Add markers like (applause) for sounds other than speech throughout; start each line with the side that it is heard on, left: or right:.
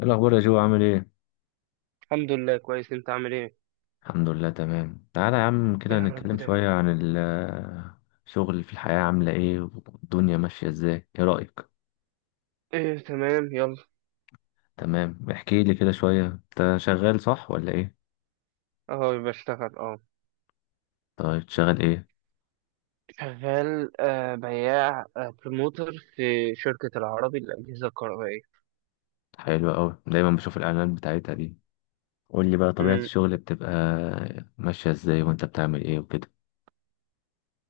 left: ايه الاخبار يا جو؟ عامل ايه؟
right: الحمد لله، كويس. انت عامل ايه؟
left: الحمد لله، تمام. تعالى يا عم كده
right: يا رب
left: نتكلم
right: دايما.
left: شويه عن الشغل في الحياه عامله ايه والدنيا ماشيه ازاي، ايه رايك؟
right: ايه، تمام، يلا.
left: تمام، احكي لي كده شويه، انت شغال صح ولا ايه؟
right: اهو بشتغل، اه.
left: طيب، شغال ايه؟
right: شغال، بياع، بروموتر في شركة العربي للأجهزة الكهربائية.
left: حلو قوي، دايما بشوف الاعلانات بتاعتها دي. قول لي بقى، طبيعه
right: امم.
left: الشغل بتبقى ماشيه ازاي، وانت بتعمل ايه وكده؟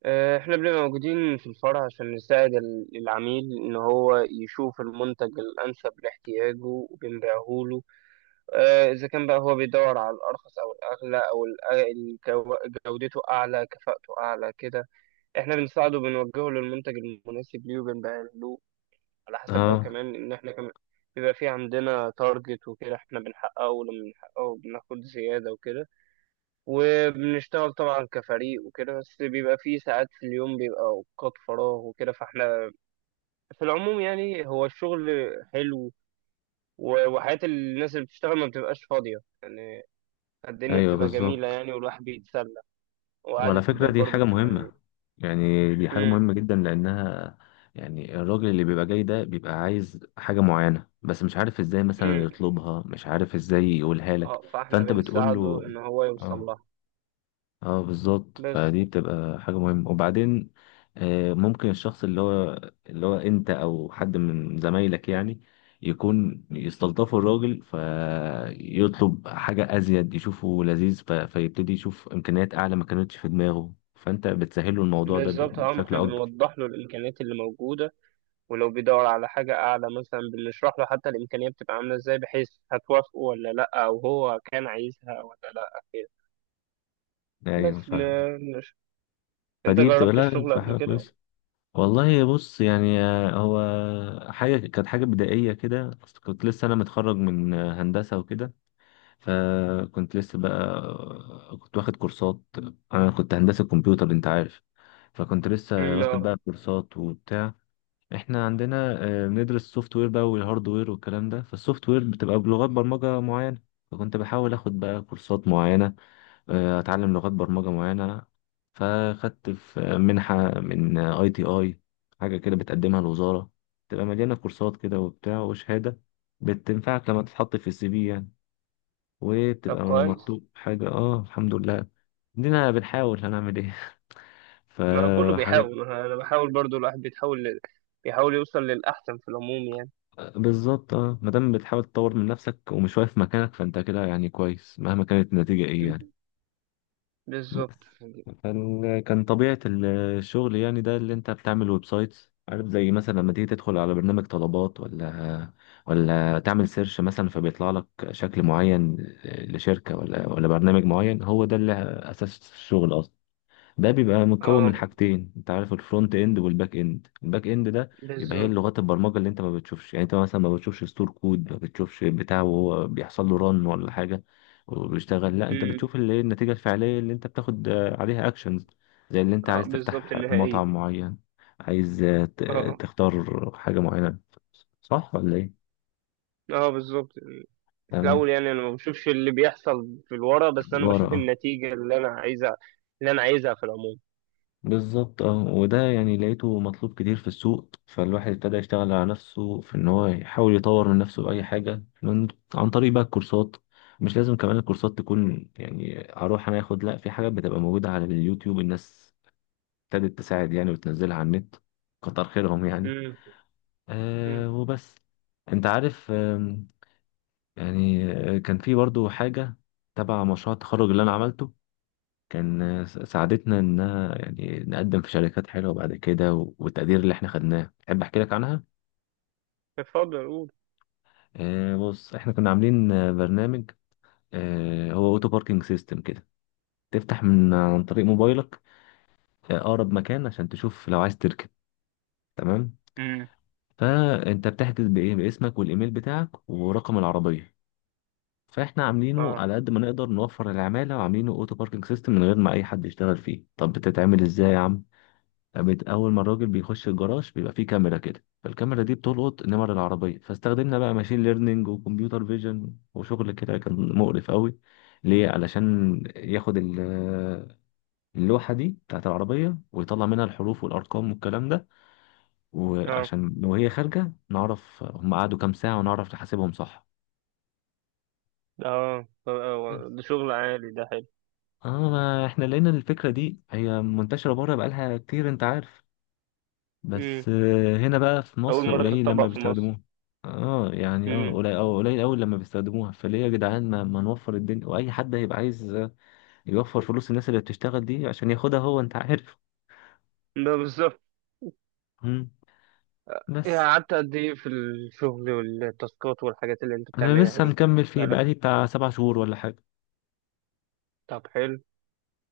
right: احنا بنبقى موجودين في الفرع عشان نساعد العميل ان هو يشوف المنتج الانسب لاحتياجه وبنبيعه له. اذا كان بقى هو بيدور على الارخص او الاغلى او جودته اعلى، كفاءته اعلى، كده. احنا بنساعده، بنوجهه للمنتج المناسب ليه وبنبيعه له، على حسب بقى،
left: اه.
right: كمان ان احنا كمان بيبقى في عندنا تارجت وكده، احنا بنحققه، ولما بنحققه بناخد زيادة وكده. وبنشتغل طبعا كفريق وكده، بس بيبقى في ساعات في اليوم بيبقى اوقات فراغ وكده، فاحنا في العموم يعني هو الشغل حلو. و- وحياة الناس اللي بتشتغل ما بتبقاش فاضية يعني. الدنيا
left: ايوه
right: بتبقى جميلة
left: بالظبط.
right: يعني، والواحد بيتسلى.
left: وعلى
right: وقعدة
left: فكرة
right: البيت
left: دي
right: برضو
left: حاجة
right: بتبقى.
left: مهمة، يعني دي حاجة
right: امم.
left: مهمة جدا لأنها، يعني الراجل اللي بيبقى جاي ده بيبقى عايز حاجة معينة بس مش عارف ازاي مثلا
right: امم.
left: يطلبها، مش عارف ازاي يقولها لك.
right: اه، فاحنا
left: فأنت بتقول له.
right: بنساعده ان هو يوصل
left: اه.
right: لها.
left: اه بالظبط،
right: بس.
left: فدي بتبقى حاجة مهمة. وبعدين ممكن الشخص اللي هو، اللي هو انت او حد من زمايلك يعني، يكون يستلطفوا الراجل فيطلب حاجة ازيد، يشوفه لذيذ، فيبتدي يشوف امكانيات اعلى ما كانتش في دماغه، فانت بتسهله الموضوع ده
right: بالظبط. اه ما
left: بشكل
right: احنا
left: اكبر.
right: بنوضح له الامكانيات اللي موجوده. ولو بيدور على حاجه اعلى مثلا بنشرح له حتى الامكانيه بتبقى عامله ازاي، بحيث هتوافقه ولا لا، او هو كان عايزها ولا لا، كده.
left: ايوه
right: بس
left: فاهم.
right: انت
left: فدي بتبقى،
right: جربت
left: لا
right: الشغل
left: بتبقى
right: قبل
left: حاجة
right: كده؟
left: كويسة. والله بص يعني، هو حاجة كانت حاجة بدائية كده. أصل كنت لسه انا متخرج من هندسة وكده، فكنت لسه بقى كنت واخد كورسات. انا كنت هندسة كمبيوتر انت عارف، فكنت لسه
right: مم،
left: واخد
right: اه.
left: بقى كورسات وبتاع. احنا عندنا بندرس السوفت وير بقى والهارد وير والكلام ده، فالسوفت وير بتبقى بلغات برمجة معينة. فكنت بحاول اخد بقى كورسات معينة، اتعلم لغات برمجة معينة. فاخدت في منحة من ITI، حاجة كده بتقدمها الوزارة، تبقى مليانة كورسات كده وبتاع وشهادة بتنفعك لما تتحط في الـCV يعني،
right: طب،
left: وبتبقى
right: كويس.
left: مطلوب حاجة. اه الحمد لله. دينا بنحاول، هنعمل ايه (laughs)
right: ما كله
left: فحاجات.
right: بيحاول، ما انا بحاول برضو، الواحد بيحاول يوصل للاحسن في العموم يعني.
left: بالظبط اه، مادام بتحاول تطور من نفسك ومش واقف مكانك، فانت كده يعني كويس مهما كانت النتيجة ايه
right: مم.
left: يعني.
right: بالظبط.
left: بس، كان طبيعة الشغل يعني ده اللي انت بتعمل ويب سايتس عارف، زي مثلا لما تيجي تدخل على برنامج طلبات، ولا تعمل سيرش مثلا، فبيطلع لك شكل معين لشركة، ولا برنامج معين. هو ده اللي أساس الشغل أصلا. ده بيبقى متكون من
right: اه.
left: حاجتين انت عارف، الفرونت اند والباك اند. الباك اند ده يبقى هي
right: بالظبط.
left: لغات البرمجه اللي انت ما بتشوفش، يعني انت مثلا ما بتشوفش ستور كود، ما بتشوفش بتاع وهو بيحصل له رن ولا حاجه وبيشتغل، لا انت
right: مم.
left: بتشوف اللي هي النتيجه الفعليه اللي انت بتاخد عليها اكشنز. زي اللي انت
right: اه.
left: عايز
right: بالظبط
left: تفتح
right: النهائيه.
left: مطعم معين، عايز
right: اه. آه.
left: تختار حاجه معينه، صح ولا ايه؟
right: اه بالظبط. في
left: تمام.
right: الاول يعني انا ما بشوفش اللي بيحصل في الورا، بس انا
left: ورا،
right: بشوف
left: اه
right: النتيجة اللي انا عايزها، اللي انا عايزها في العموم.
left: بالظبط. اه وده يعني لقيته مطلوب كتير في السوق، فالواحد ابتدى يشتغل على نفسه في ان هو يحاول يطور من نفسه بأي حاجة، من عن طريق بقى الكورسات. مش لازم كمان الكورسات تكون يعني هروح انا اخد، لا، في حاجات بتبقى موجودة على اليوتيوب، الناس ابتدت تساعد يعني وتنزلها على النت، كتر خيرهم يعني.
right: امم. امم.
left: أه وبس. انت عارف يعني كان في برضو حاجة تبع مشروع التخرج اللي انا عملته، ساعدتنا إنها يعني نقدم في شركات حلوة بعد كده، و- والتقدير اللي إحنا خدناه. تحب أحكي لك عنها؟
right: اتفضل قول.
left: آه بص، إحنا كنا عاملين برنامج، آه هو أوتو باركينج سيستم كده، تفتح من عن طريق موبايلك أقرب مكان عشان تشوف لو عايز تركب، تمام؟
right: امم.
left: فأنت بتحجز بإيه؟ باسمك والإيميل بتاعك ورقم العربية. فاحنا عاملينه
right: اه.
left: على قد ما نقدر نوفر العمالة، وعاملينه اوتو باركينج سيستم من غير ما اي حد يشتغل فيه. طب بتتعمل ازاي يا عم؟ اول ما الراجل بيخش الجراج بيبقى فيه كاميرا كده، فالكاميرا دي بتلقط نمر العربيه، فاستخدمنا بقى ماشين ليرنينج وكمبيوتر فيجن وشغل كده كان مقرف قوي، ليه؟ علشان ياخد اللوحه دي بتاعت العربيه ويطلع منها الحروف والارقام والكلام ده،
right: اه.
left: وعشان لو هي خارجه نعرف هم قعدوا كام ساعه ونعرف نحاسبهم صح.
right: اه،
left: بس.
right: ده شغل عالي، ده حلو.
left: اه ما احنا لقينا الفكره دي هي منتشره بره بقالها كتير انت عارف،
right: امم.
left: بس هنا بقى في
right: اول
left: مصر
right: مرة
left: قليل لما
right: تتطبق في مصر.
left: بيستخدموها. اه يعني، اه
right: امم.
left: قليل، اه قليل قوي لما بيستخدموها. فليه يا جدعان ما نوفر الدنيا؟ واي حد هيبقى عايز يوفر فلوس الناس اللي بتشتغل دي عشان ياخدها هو، انت عارف.
right: ده بالظبط.
left: مم.
right: إيه،
left: بس.
right: قعدت قد ايه في الشغل والتاسكات والحاجات اللي انت
left: انا
right: بتعملها
left: لسه
right: دي؟
left: مكمل فيه
right: بقالك.
left: بقالي بتاع 7 شهور ولا حاجه.
right: طب، حلو.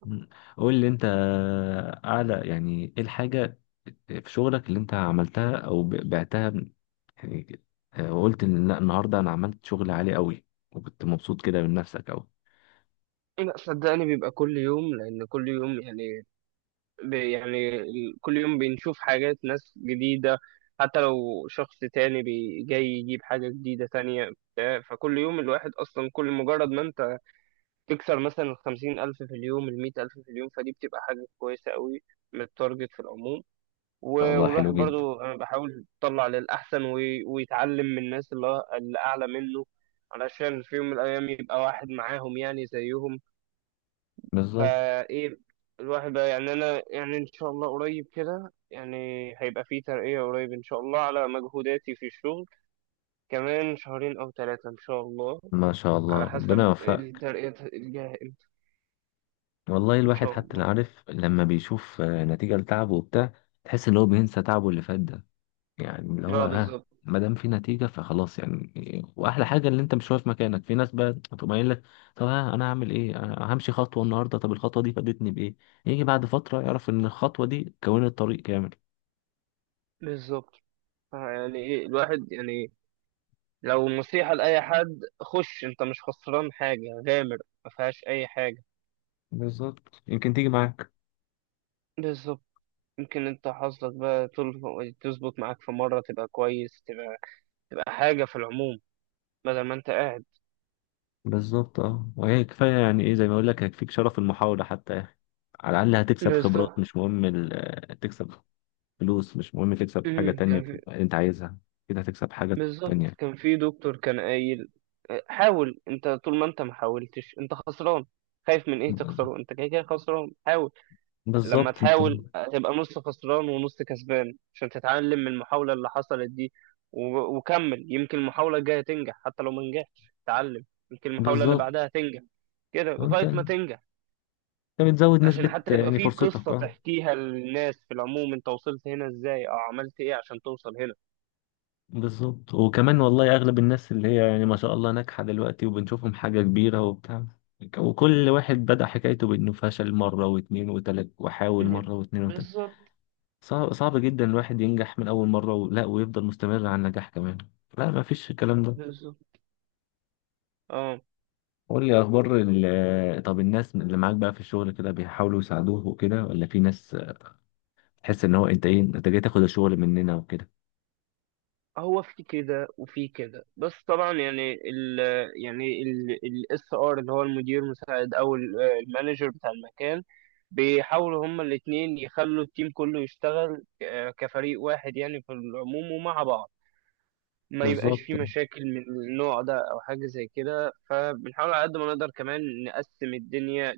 left: مم. قول لي انت اعلى يعني ايه الحاجه في شغلك اللي انت عملتها، او بعتها من، يعني وقلت ان لا النهارده انا عملت شغل عالي قوي، وكنت مبسوط كده من نفسك قوي.
right: إيه، لا صدقني بيبقى كل يوم، لان كل يوم يعني كل يوم بنشوف حاجات ناس جديدة، حتى لو شخص تاني جاي يجيب حاجة جديدة تانية بتاع. فكل يوم الواحد أصلا كل مجرد ما أنت تكسر مثلا الـ50,000 في اليوم، الـ100,000 في اليوم، فدي بتبقى حاجة كويسة قوي للتارجت في العموم. و-
left: الله حلو
right: والواحد
left: جدا.
right: برضو أنا بحاول يطلع للأحسن وي- ويتعلم من الناس اللي أعلى منه علشان في يوم من الأيام يبقى واحد معاهم يعني زيهم.
left: بالظبط.
right: فايه الواحد بقى يعني، انا يعني ان شاء الله قريب كده يعني هيبقى في ترقية قريب ان شاء الله على مجهوداتي في الشغل، كمان شهرين او ثلاثة ان شاء الله،
left: ما شاء الله،
right: على
left: ربنا
right: حسب
left: يوفقك.
right: الترقية الجاية امتى.
left: والله
right: ان
left: الواحد
right: شاء
left: حتى لا
right: الله.
left: عارف، لما بيشوف نتيجة لتعبه وبتاع، تحس ان هو بينسى تعبه اللي فات ده، يعني اللي هو
right: اه،
left: اه،
right: بالظبط.
left: ما دام في نتيجة فخلاص يعني. واحلى حاجة ان انت مش واقف مكانك. في ناس بقى تقوم قايل لك طب ها انا هعمل ايه، أنا همشي خطوة النهاردة، طب الخطوة دي فادتني بايه؟ يجي بعد فترة يعرف ان الخطوة دي كونت طريق كامل.
right: بالظبط. يعني ايه الواحد يعني، لو نصيحة لأي حد: خش، انت مش خسران حاجة، غامر، ما فيهاش اي حاجة.
left: بالظبط، يمكن تيجي معاك.
right: بالظبط. يمكن انت حظك بقى تظبط معاك في مرة، تبقى كويس، تبقى تبقى حاجة في العموم بدل ما انت قاعد.
left: بالظبط اه، وهي كفايه يعني، ايه زي ما اقول لك، هيكفيك شرف المحاوله حتى يا اخي. على الاقل هتكسب خبرات،
right: بالظبط.
left: مش مهم تكسب فلوس، مش مهم تكسب حاجه
right: امم،
left: تانية
right: كان في.
left: انت عايزها، كده هتكسب حاجه
right: بالظبط،
left: تانية.
right: كان في دكتور كان قايل: حاول، انت طول ما انت ما حاولتش انت خسران، خايف من ايه تخسره؟ انت كده كده خسران، حاول. لما
left: بالظبط انت.
right: تحاول هتبقى نص خسران ونص كسبان، عشان تتعلم من المحاولة اللي حصلت دي. و- وكمل، يمكن المحاولة الجاية تنجح، حتى لو ما نجحتش اتعلم، يمكن المحاولة اللي
left: بالظبط.
right: بعدها تنجح، كده
left: انت
right: لغاية ما
left: انت
right: تنجح.
left: بتزود
right: عشان
left: نسبه
right: حتى يبقى
left: يعني،
right: في
left: فرصتك
right: قصة
left: اه.
right: تحكيها للناس في العموم، انت وصلت هنا ازاي او عملت ايه عشان توصل هنا.
left: بالظبط. وكمان والله اغلب الناس اللي هي يعني ما شاء الله ناجحه دلوقتي وبنشوفهم حاجه كبيره وبتاع، وكل واحد بدأ حكايته بأنه فشل مرة واتنين وتلات، وحاول
right: م-
left: مرة واتنين وتلات.
right: بالظبط.
left: صعب صعب جدا الواحد ينجح من أول مرة، ولا ويفضل مستمر على النجاح كمان، لا ما فيش الكلام ده.
right: بالظبط. اه.
left: قول لي أخبار طب الناس اللي معاك بقى في الشغل كده بيحاولوا يساعدوه وكده، ولا في ناس تحس إن هو أنت إيه، أنت جاي تاخد الشغل مننا وكده؟
right: هو في كده وفي كده، بس طبعا يعني يعني الاس ار اللي هو المدير المساعد او المانجر بتاع المكان، بيحاولوا هما الاثنين يخلوا التيم كله يشتغل كفريق واحد يعني في العموم، ومع بعض ما يبقاش في
left: بالظبط.
right: مشاكل من النوع ده او حاجه زي كده. فبنحاول على قد ما نقدر كمان نقسم الدنيا: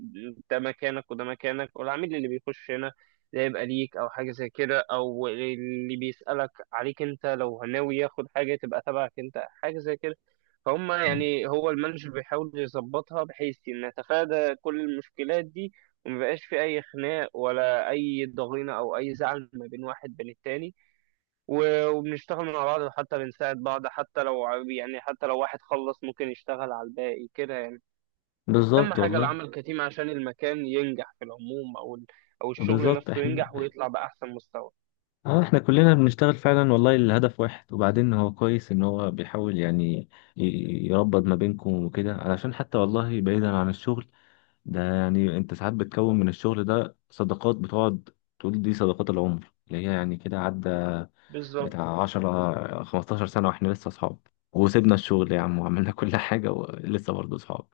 right: ده مكانك وده مكانك، والعميل اللي بيخش هنا ده يبقى ليك او حاجه زي كده، او اللي بيسالك عليك انت لو ناوي ياخد حاجه تبقى تبعك انت حاجه زي كده. فهم يعني هو المانجر بيحاول يظبطها بحيث ان نتفادى كل المشكلات دي، ومبقاش في اي خناق ولا اي ضغينه او اي زعل ما بين واحد بين التاني. و- وبنشتغل مع بعض وحتى بنساعد بعض، حتى لو واحد خلص ممكن يشتغل على الباقي كده يعني. أهم
left: بالظبط
right: حاجة
left: والله.
right: العمل كتيم عشان المكان ينجح في العموم، أو الشغل
left: بالظبط.
right: نفسه
left: احنا
right: ينجح ويطلع بأحسن مستوى.
left: اه، احنا كلنا بنشتغل فعلا والله، الهدف واحد، وبعدين هو كويس ان هو بيحاول يعني يربط ما بينكم وكده، علشان حتى والله بعيدا عن الشغل ده، يعني انت ساعات بتكون من الشغل ده صداقات، بتقعد تقول دي صداقات العمر، اللي هي يعني كده، عدى
right: بالظبط.
left: بتاع 10 15 سنة واحنا لسه اصحاب، وسيبنا الشغل يا عم وعملنا (laughs) كل حاجة ولسه برضه اصحاب.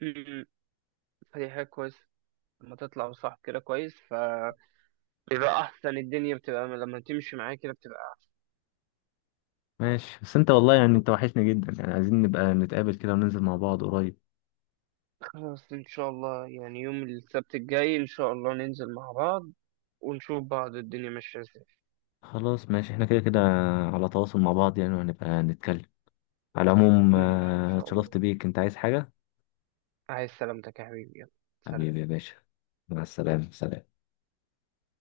right: م- م. فدي حاجة كويسة، لما تطلع صح كده كويس، فبيبقى أحسن. الدنيا بتبقى لما تمشي معايا كده بتبقى.
left: ماشي. بس انت والله يعني انت وحشني جدا، يعني عايزين نبقى نتقابل كده وننزل مع بعض قريب.
right: خلاص، إن شاء الله، يعني يوم السبت الجاي إن شاء الله ننزل مع بعض ونشوف بعض الدنيا ماشية إزاي.
left: خلاص ماشي، احنا كده كده على تواصل مع بعض يعني، وهنبقى نتكلم. على العموم
right: ماشي إن شاء الله.
left: اتشرفت بيك، انت عايز حاجة؟
right: عايز سلامتك يا حبيبي، يلا. سلام.
left: حبيبي يا باشا. مع السلامة، سلام.